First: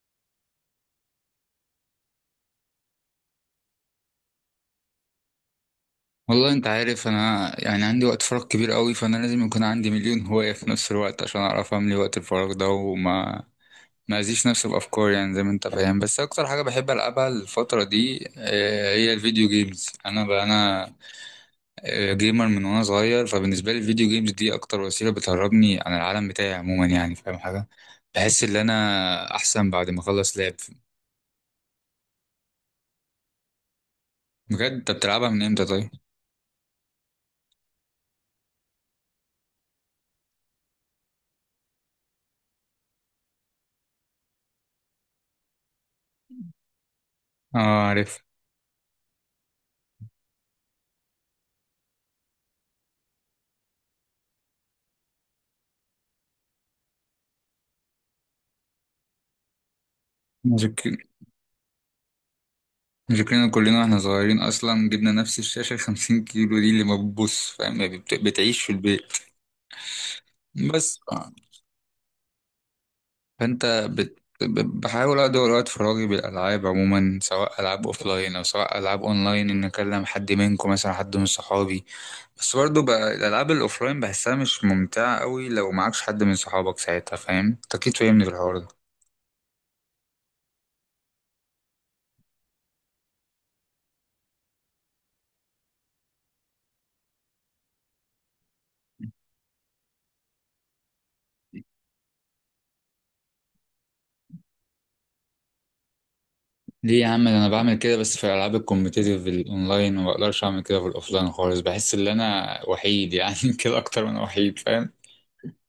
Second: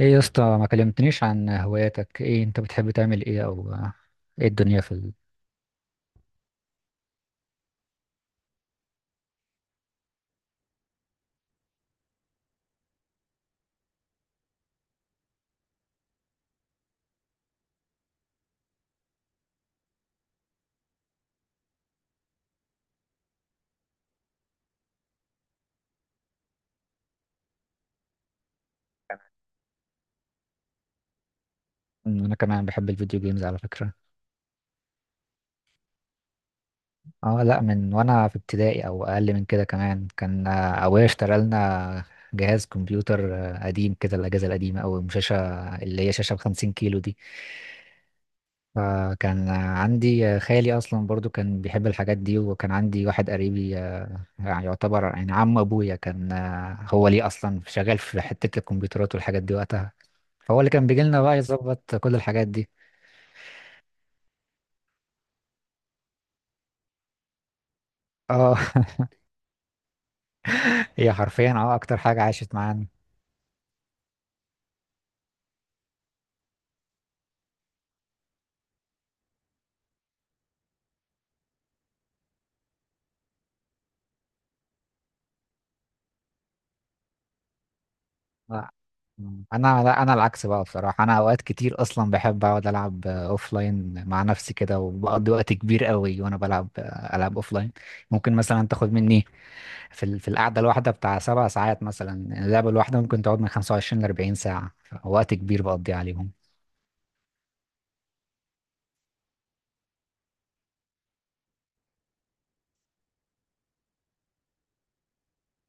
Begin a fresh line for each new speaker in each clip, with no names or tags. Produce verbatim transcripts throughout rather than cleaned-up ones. ايه يا اسطى؟ ما كلمتنيش عن هواياتك. ايه انت بتحب تعمل؟ ايه او ايه الدنيا في ال...
والله انت عارف، انا يعني عندي وقت فراغ كبير قوي، فانا لازم يكون عندي مليون هواية في نفس الوقت عشان اعرف املي وقت الفراغ ده. وما ما ازيش نفسي بافكار، يعني زي ما انت فاهم. بس اكتر حاجة بحب العبها الفترة دي آه، هي الفيديو جيمز. انا بقى انا آه، جيمر من وانا صغير، فبالنسبة لي الفيديو جيمز دي اكتر وسيلة بتهربني عن العالم بتاعي عموما، يعني فاهم حاجة؟ بحس ان انا احسن بعد ما اخلص لعب.
أمم، انا كمان بحب الفيديو جيمز على فكرة.
بجد انت بتلعبها من امتى طيب؟
اه، لا، من وانا في ابتدائي او اقل من كده كمان، كان آه، ابويا اشترى لنا جهاز كمبيوتر، آه، قديم كده، الاجهزة القديمة، او شاشة اللي هي شاشة بخمسين كيلو دي.
اه،
فكان عندي خالي اصلا برضو كان بيحب الحاجات دي، وكان عندي واحد قريبي، آه، يعني يعتبر يعني عم ابويا، كان آه، هو ليه اصلا شغال في حتة الكمبيوترات والحاجات دي وقتها. فهو اللي
عارف.
كان بيجي لنا بقى يظبط كل الحاجات دي.
فكرنا كلنا واحنا صغيرين اصلا، جبنا نفس الشاشه خمسين كيلو دي اللي ما بتبص، فاهم يعني؟ بت- بتعيش في
اه.
البيت بس
هي
آه.
حرفيا اه اكتر حاجة عاشت معانا.
فانت بت... ب- بحاول ادور وقت فراغي بالالعاب عموما، سواء العاب اوفلاين او سواء العاب اونلاين، ان اكلم حد منكم مثلا، حد من صحابي. بس برضه بقى الالعاب الاوفلاين بحسها مش ممتعه قوي لو معكش حد من صحابك ساعتها، فاهم؟ أنت اكيد فاهمني في الحوار ده.
لا. انا لا، انا العكس بقى بصراحة. انا اوقات كتير اصلا بحب اقعد العب اوف لاين مع نفسي كده، وبقضي وقت كبير قوي وانا بلعب. العب اوف لاين ممكن مثلا تاخد مني في ال- في القعدة الواحدة بتاع سبع ساعات مثلا. اللعبة الواحدة ممكن تقعد من خمسة وعشرين ل أربعين ساعة، وقت كبير بقضي عليهم.
ليه يا عم؟ ده انا بعمل كده بس في الالعاب الكومبتيتيف الاونلاين، وما بقدرش اعمل كده في الاوفلاين خالص. بحس ان انا وحيد يعني كده اكتر من وحيد، فاهم؟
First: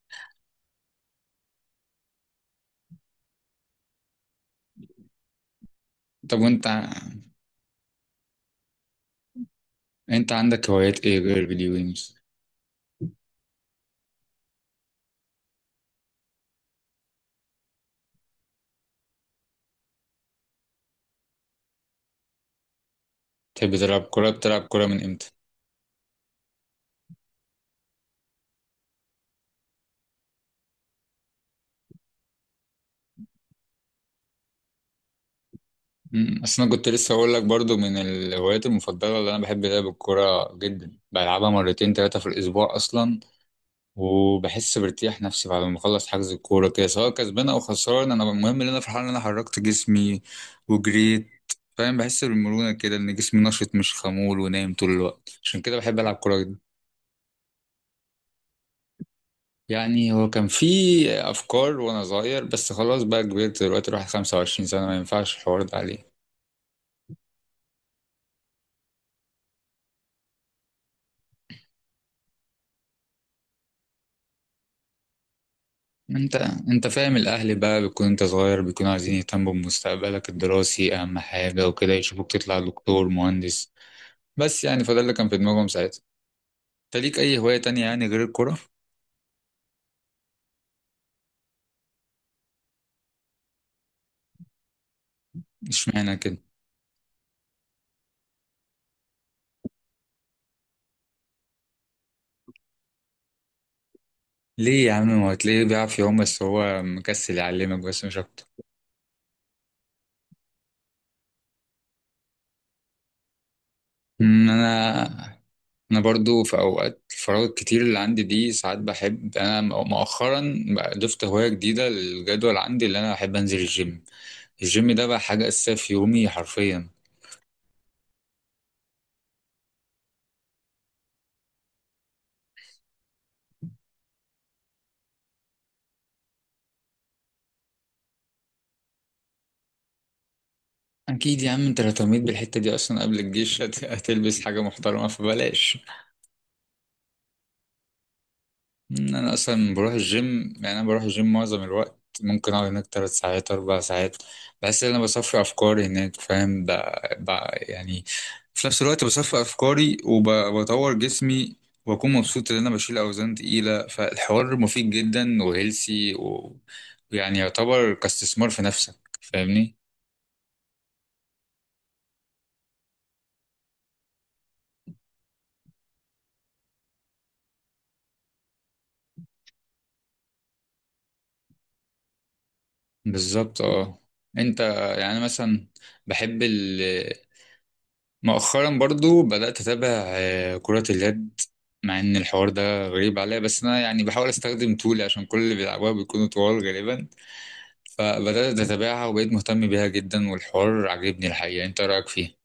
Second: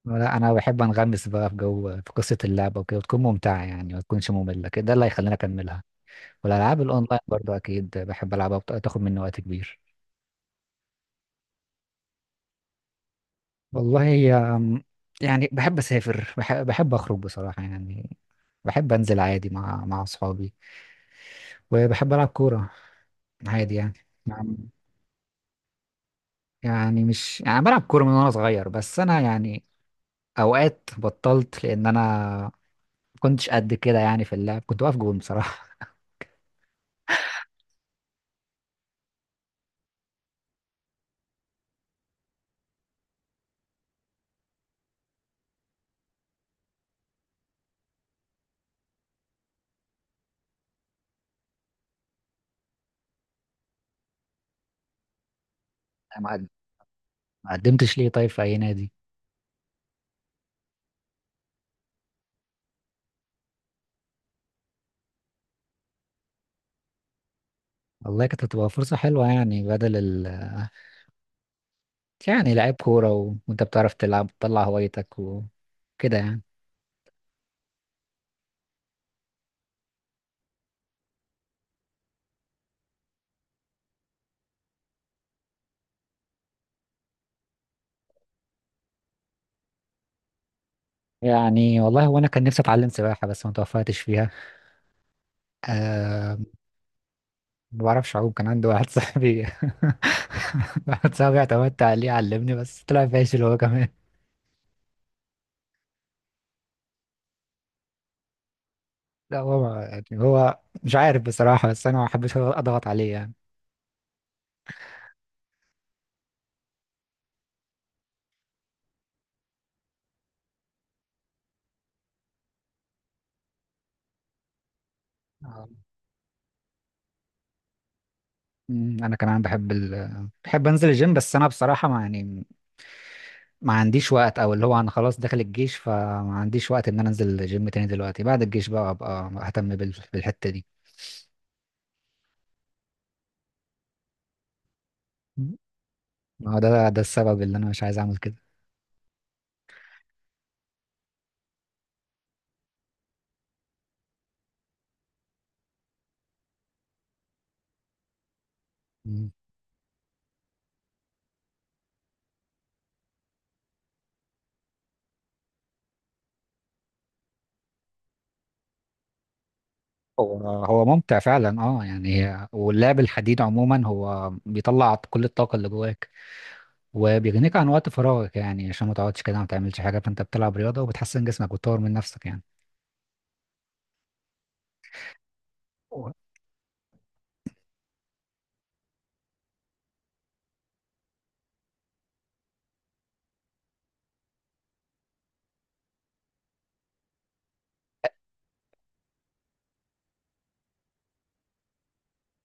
لا، انا بحب انغمس بقى في جو، في قصة اللعبة وكده، وتكون ممتعة يعني، ما تكونش مملة كده، ده اللي هيخليني اكملها.
طب وانت،
والألعاب الأونلاين برضو أكيد بحب ألعبها، وبت- تاخد مني وقت كبير.
انت عندك هوايات ايه غير الفيديو جيمز؟
والله هي أم، يعني بحب أسافر، بحب, بحب أخرج بصراحة يعني. بحب أنزل عادي مع مع أصحابي، وبحب ألعب كورة
تحب
عادي يعني.
تلعب كوره؟
يعني
بتلعب كوره من امتى؟
يعني مش يعني بلعب كورة من وأنا صغير، بس أنا يعني أوقات بطلت، لأن أنا كنتش قد كده يعني في اللعب، كنت واقف جون بصراحة.
امم، اصل انا كنت لسه اقول لك برضو، من الهوايات المفضله اللي انا بحب لعب الكوره جدا، بلعبها مرتين ثلاثه في الاسبوع اصلا. وبحس بارتياح نفسي بعد ما اخلص حجز الكوره كده، سواء كسبان او خسران، انا المهم ان انا فرحان ان انا حركت جسمي وجريت، فاهم؟ بحس بالمرونه كده ان جسمي نشط مش خمول ونايم طول الوقت، عشان كده بحب العب
ما
كوره
قد-
جدا.
ما قدمتش ليه طيب في أي نادي؟
يعني هو كان في افكار وانا صغير، بس خلاص بقى كبرت دلوقتي الواحد خمسة وعشرين سنه، ما ينفعش الحوار ده عليه.
والله كانت هتبقى فرصة حلوة يعني، بدل ال يعني لعيب كورة و... وانت بتعرف تلعب، تطلع هوايتك وكده
انت
يعني.
انت فاهم الاهل بقى، بيكون انت صغير بيكونوا عايزين يهتموا بمستقبلك الدراسي اهم حاجه وكده، يشوفوك تطلع دكتور مهندس، بس. يعني فده اللي كان في دماغهم ساعتها. انت ليك اي هواية تانية يعني غير الكرة؟
يعني والله وانا كان نفسي اتعلم سباحة، بس ما توفقتش فيها.
اشمعنى كده؟
أه... ما بعرفش اعوم. كان عندي واحد صاحبي، واحد صاحبي اعتمدت عليه علمني بس طلع فاشل هو كمان.
ليه يا عم؟ ما هو هتلاقيه بيعرف يعوم، بس هو مكسل يعلمك، بس مش اكتر.
لا هو ما- يعني هو مش عارف بصراحة، بس انا ما بحبش اضغط عليه يعني.
أمم، انا انا برضو في اوقات الفراغ الكتير اللي عندي دي، ساعات بحب. انا مؤخرا بقى ضفت هواية جديدة للجدول عندي، اللي انا بحب انزل الجيم. الجيم ده بقى حاجة
آه.
اساسية في يومي حرفيا.
أمم، انا كمان بحب ال... بحب انزل الجيم، بس انا بصراحة ما يعني ما عنديش وقت، او اللي هو انا خلاص داخل الجيش، فما عنديش وقت ان انا انزل الجيم تاني دلوقتي. بعد الجيش بقى ابقى اهتم بال- بالحتة دي.
اكيد يا عم، انت لو اهتميت بالحتة دي اصلا قبل الجيش هت- هتلبس حاجة محترمة، فبلاش.
ما هو ده ده السبب اللي انا مش عايز اعمل كده.
مم، انا اصلا بروح الجيم، يعني انا بروح الجيم معظم الوقت، ممكن اقعد هناك تلات ساعات اربع ساعات. بحس ان انا بصفي افكاري هناك، فاهم؟ ب... ب... يعني في نفس الوقت
مم.
بصفي افكاري وبطور جسمي. واكون مبسوط ان انا بشيل اوزان تقيله، فالحوار مفيد جدا وهيلسي و... ويعني يعتبر كاستثمار في نفسك، فاهمني؟
هو هو ممتع فعلا، اه يعني هي- واللعب الحديد عموما هو بيطلع كل الطاقة اللي جواك، وبيغنيك عن وقت فراغك يعني، عشان ما تقعدش كده ما تعملش حاجة، فانت بتلعب رياضة وبتحسن جسمك وتطور من نفسك يعني.
بالظبط اه. انت يعني مثلا، بحب مؤخرا برضو بدأت أتابع آه، كرة اليد. مع إن الحوار ده غريب عليا، بس أنا يعني بحاول أستخدم طولي عشان كل اللي بيلعبوها بيكونوا طوال غالبا. فبدأت أتابعها وبقيت مهتم بيها جدا والحوار عجبني الحقيقة. أنت رأيك فيه؟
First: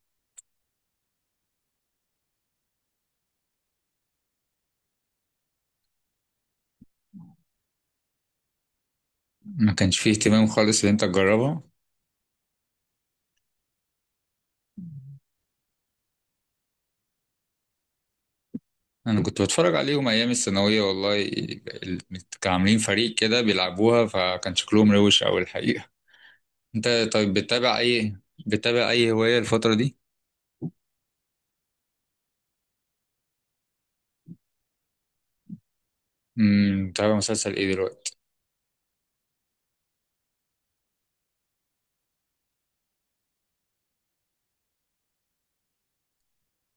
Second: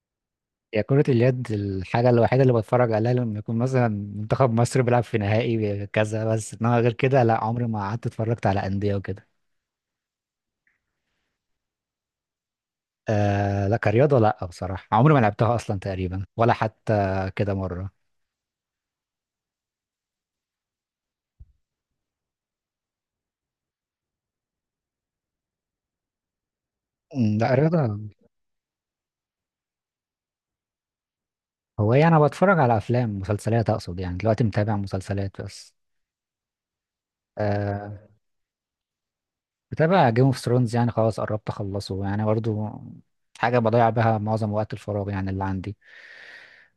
هي كرة اليد الحاجة الوحيدة اللي بتفرج عليها لما يكون مثلا منتخب مصر بيلعب في نهائي كذا بس، انما غير كده لا، عمري ما قعدت اتفرجت على أندية وكده.
ما كانش فيه اهتمام خالص إن أنت تجربها؟
آه لا، كرياضة لا بصراحة، عمري ما لعبتها أصلا تقريبا، ولا حتى كده مرة.
أنا كنت بتفرج عليهم أيام الثانوية، والله ال- كانوا عاملين فريق كده بيلعبوها فكان شكلهم روش أوي الحقيقة. أنت طيب
أمم، لا
بتتابع
رياضة.
أي بتتابع أي هواية الفترة دي؟
هو يعني أنا بتفرج على أفلام، مسلسلات أقصد، يعني دلوقتي متابع مسلسلات بس.
امم، بتتابع مسلسل إيه
آه
دلوقتي؟
بتابع جيم اوف ثرونز، يعني خلاص قربت أخلصه يعني، برضو حاجة بضيع بها معظم وقت الفراغ يعني اللي عندي،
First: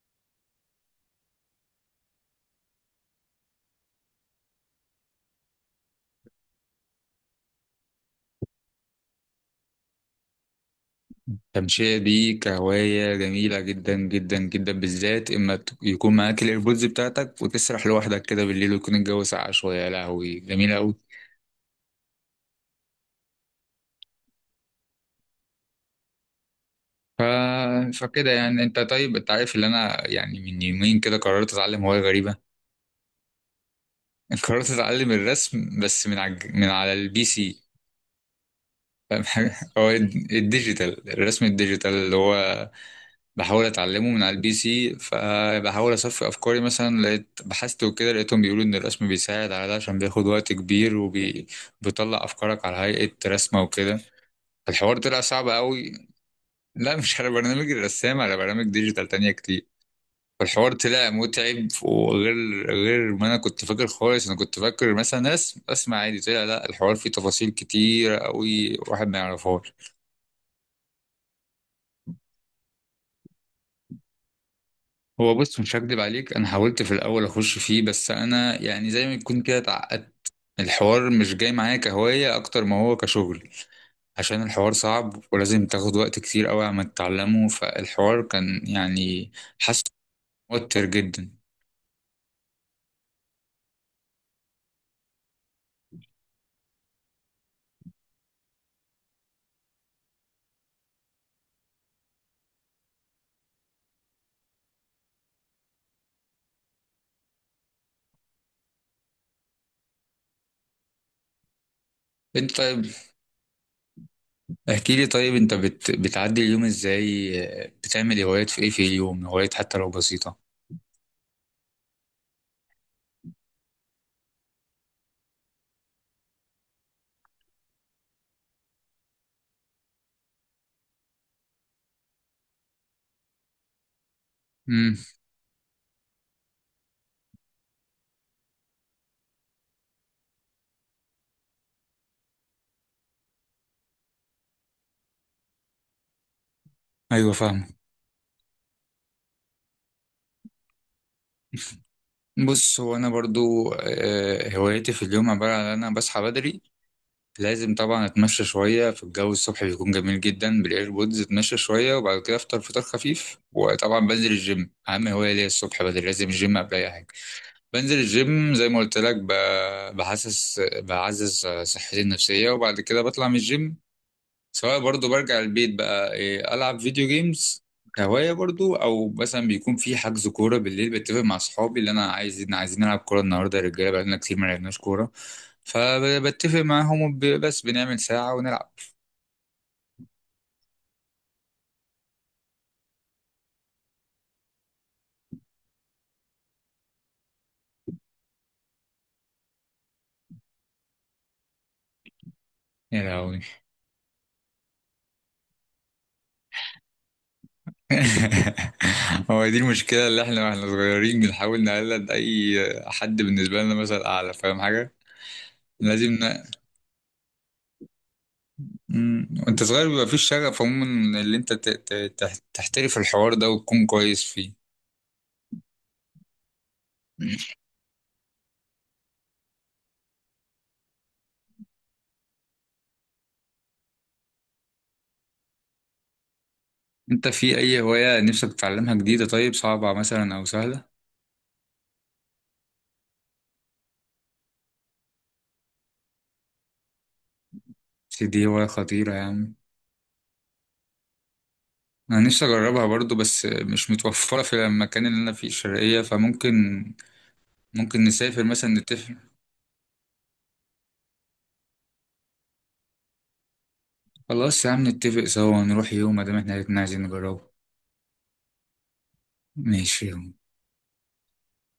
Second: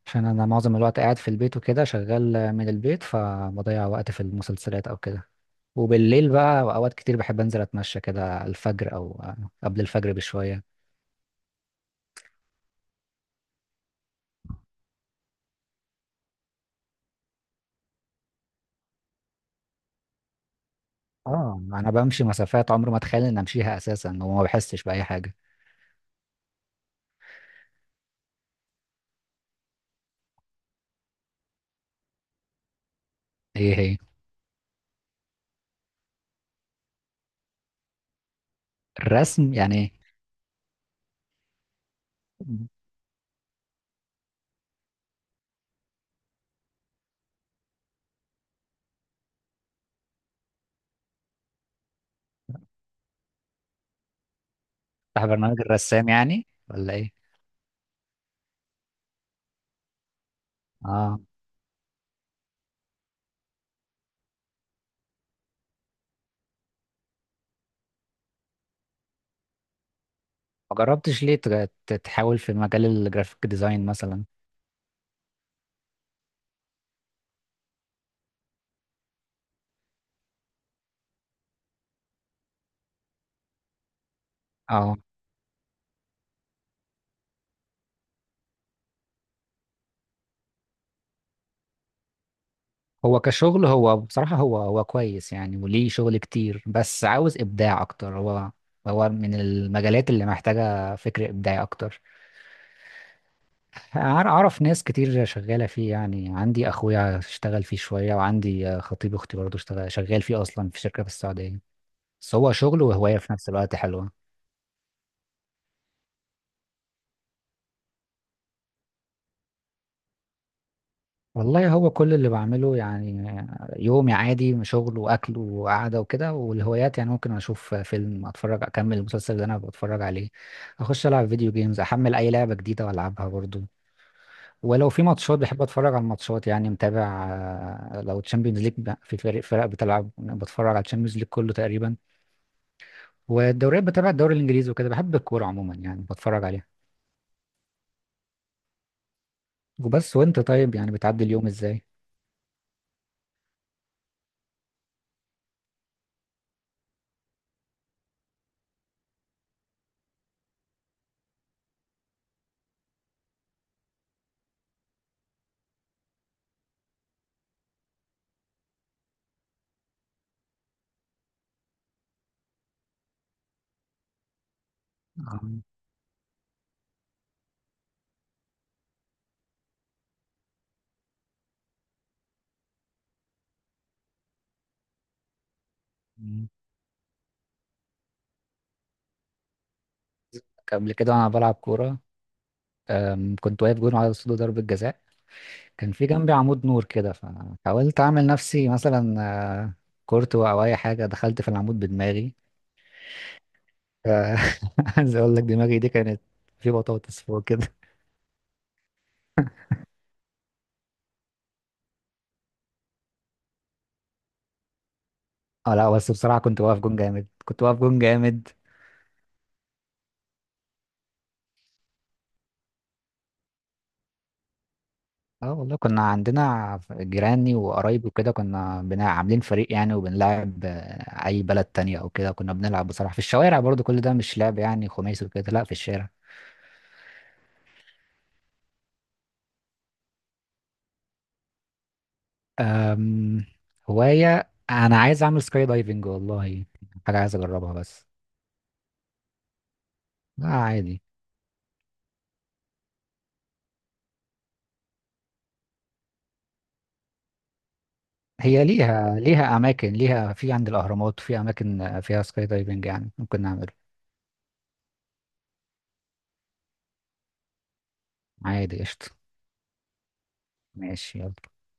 عشان انا معظم الوقت قاعد في البيت وكده، شغال من البيت، فبضيع وقت في المسلسلات او كده. وبالليل بقى اوقات كتير بحب انزل اتمشى كده الفجر، او قبل الفجر بشوية.
التمشية دي كهواية جميلة جدا جدا جدا، بالذات إما ت- يكون معاك الإيربودز بتاعتك وتسرح لوحدك كده بالليل ويكون الجو ساقع شوية، يا لهوي جميلة أوي.
اه، انا بمشي مسافات عمري ما اتخيل ان امشيها اساسا، وما بحسش باي حاجة.
ف... فكده يعني. أنت طيب، أنت عارف إن أنا يعني من يومين كده قررت أتعلم هواية غريبة.
ايه هي؟
قررت أتعلم الرسم، بس من على الج- من على البي سي. فاهم
الرسم
حاجة؟
يعني
هو
إيه؟
الد- الديجيتال، الرسم الديجيتال اللي هو بحاول اتعلمه من على البي سي. فبحاول اصفي افكاري، مثلا لقيت بحثت وكده لقيتهم بيقولوا ان الرسم بيساعد على ده عشان بياخد وقت كبير وبيطلع افكارك على هيئة رسمة وكده. الحوار طلع
بتاع
صعب
برنامج
قوي.
الرسام يعني ولا
لا
ايه؟
مش على برنامج الرسام، على برامج ديجيتال تانية كتير. فالحوار طلع
اه،
متعب، وغير غير ما انا كنت فاكر خالص. انا كنت فاكر مثلا ناس اسمع عادي، طلع لا الحوار فيه تفاصيل كتير قوي واحد ما يعرفهاش.
ما جربتش ليه تج- تحاول في مجال الجرافيك ديزاين مثلا؟
هو بص، مش هكدب عليك انا حاولت في الاول اخش فيه، بس انا يعني زي ما يكون كده اتعقدت. الحوار مش جاي معايا كهواية اكتر ما هو كشغل، عشان الحوار
اه،
صعب ولازم تاخد وقت كتير قوي عم تتعلمه. فالحوار كان يعني حاسس موتر جدا.
هو كشغل هو بصراحة، هو هو كويس يعني، وليه شغل كتير، بس عاوز إبداع أكتر هو. هو من المجالات اللي محتاجة فكر إبداعي أكتر. أع- أعرف ناس كتير شغالة فيه يعني، عندي أخويا اشتغل فيه شوية، وعندي خطيب أختي برضه اشتغل شغال فيه أصلا في شركة في السعودية. بس
انت
هو شغل
طيب
وهواية في نفس الوقت، حلوة.
احكي لي طيب، انت بت... بتعدي اليوم ازاي؟ بتعمل هوايات في ايه في اليوم، هوايات حتى لو بسيطة؟
والله هو كل اللي بعمله يعني يومي عادي، شغل واكل وقعده وكده. والهوايات يعني، ممكن اشوف فيلم، اتفرج اكمل المسلسل اللي انا بتفرج عليه، اخش العب فيديو جيمز، احمل اي لعبه جديده والعبها برضو. ولو
امم،
في ماتشات بحب اتفرج على الماتشات يعني، متابع. آه، لو تشامبيونز ليج في فريق، فرق بتلعب، بتفرج على تشامبيونز ليج كله تقريبا. والدوريات بتابع الدوري الانجليزي وكده، بحب الكوره عموما يعني بتفرج عليها.
ايوه فاهم.
وبس. وانت طيب يعني بتعدي اليوم ازاي؟
بص هو انا برضو آه، هوايتي في اليوم عباره عن ان انا بصحى بدري. لازم طبعا اتمشى شويه في الجو، الصبح بيكون جميل جدا بالايربودز، اتمشى شويه وبعد كده افطر فطار خفيف. وطبعا بنزل الجيم اهم هوايه ليا الصبح بدري، لازم الجيم قبل اي حاجه. بنزل الجيم زي ما قلت لك، ب- بحسس بعزز صحتي النفسيه، وبعد كده بطلع من الجيم. سواء برضو برجع
آه.
البيت بقى إيه، ألعب فيديو جيمز كهواية برضو، أو مثلا بيكون في حجز كورة بالليل، بتفق مع صحابي اللي أنا عايز، إن عايزين نلعب كورة النهاردة يا رجالة، بقالنا كتير ما لعبناش كورة. فبتفق معاهم وب- بس بنعمل ساعة ونلعب.
قبل كده انا بلعب كوره. أم، كنت واقف جون على اسطول ضربة جزاء، كان في جنبي عمود نور كده، فحاولت اعمل نفسي مثلا آه، كورتو او اي حاجة، دخلت في العمود بدماغي.
يا لهوي.
آه، عايز اقول لك دماغي دي كانت في بطاطس فوق كده.
هو دي المشكلة، اللي احنا واحنا صغيرين بنحاول نقلد أي حد بالنسبة لنا مثلا أعلى، فاهم حاجة؟
اه لا بس
لازم
بصراحة
ن...
كنت واقف جون جامد، كنت واقف جون جامد.
مم. وانت صغير بيبقى فيش شغف عموما، اللي انت ت... ت... تح- تحترف الحوار ده وتكون كويس فيه.
اه والله كنا عندنا جيراني وقرايبي وكده، كنا بنا عاملين فريق يعني، وبنلعب آه، اي بلد تانية او كده، كنا بنلعب بصراحة في الشوارع، برضو كل ده مش لعب يعني خماسي وكده، لا في الشارع.
انت في اي هواية نفسك تتعلمها جديدة طيب، صعبة مثلا او سهلة؟
أم، هواية أنا عايز أعمل سكاي دايفنج والله، حاجة عايز أجربها بس.
بس دي هواية خطيرة يعني.
لا عادي.
انا نفسي اجربها برضو بس مش متوفرة في المكان اللي انا فيه الشرقية، فممكن ممكن نسافر
هي
مثلا نتفق.
ليها ليها أماكن، ليها في عند الأهرامات في أماكن فيها سكاي دايفنج، يعني ممكن نعمله.
خلاص يا عم نتفق سوا نروح يوم ما دام احنا الاتنين عايزين نجربه.
عادي قشطة.
ماشي يلا.
ماشي يلا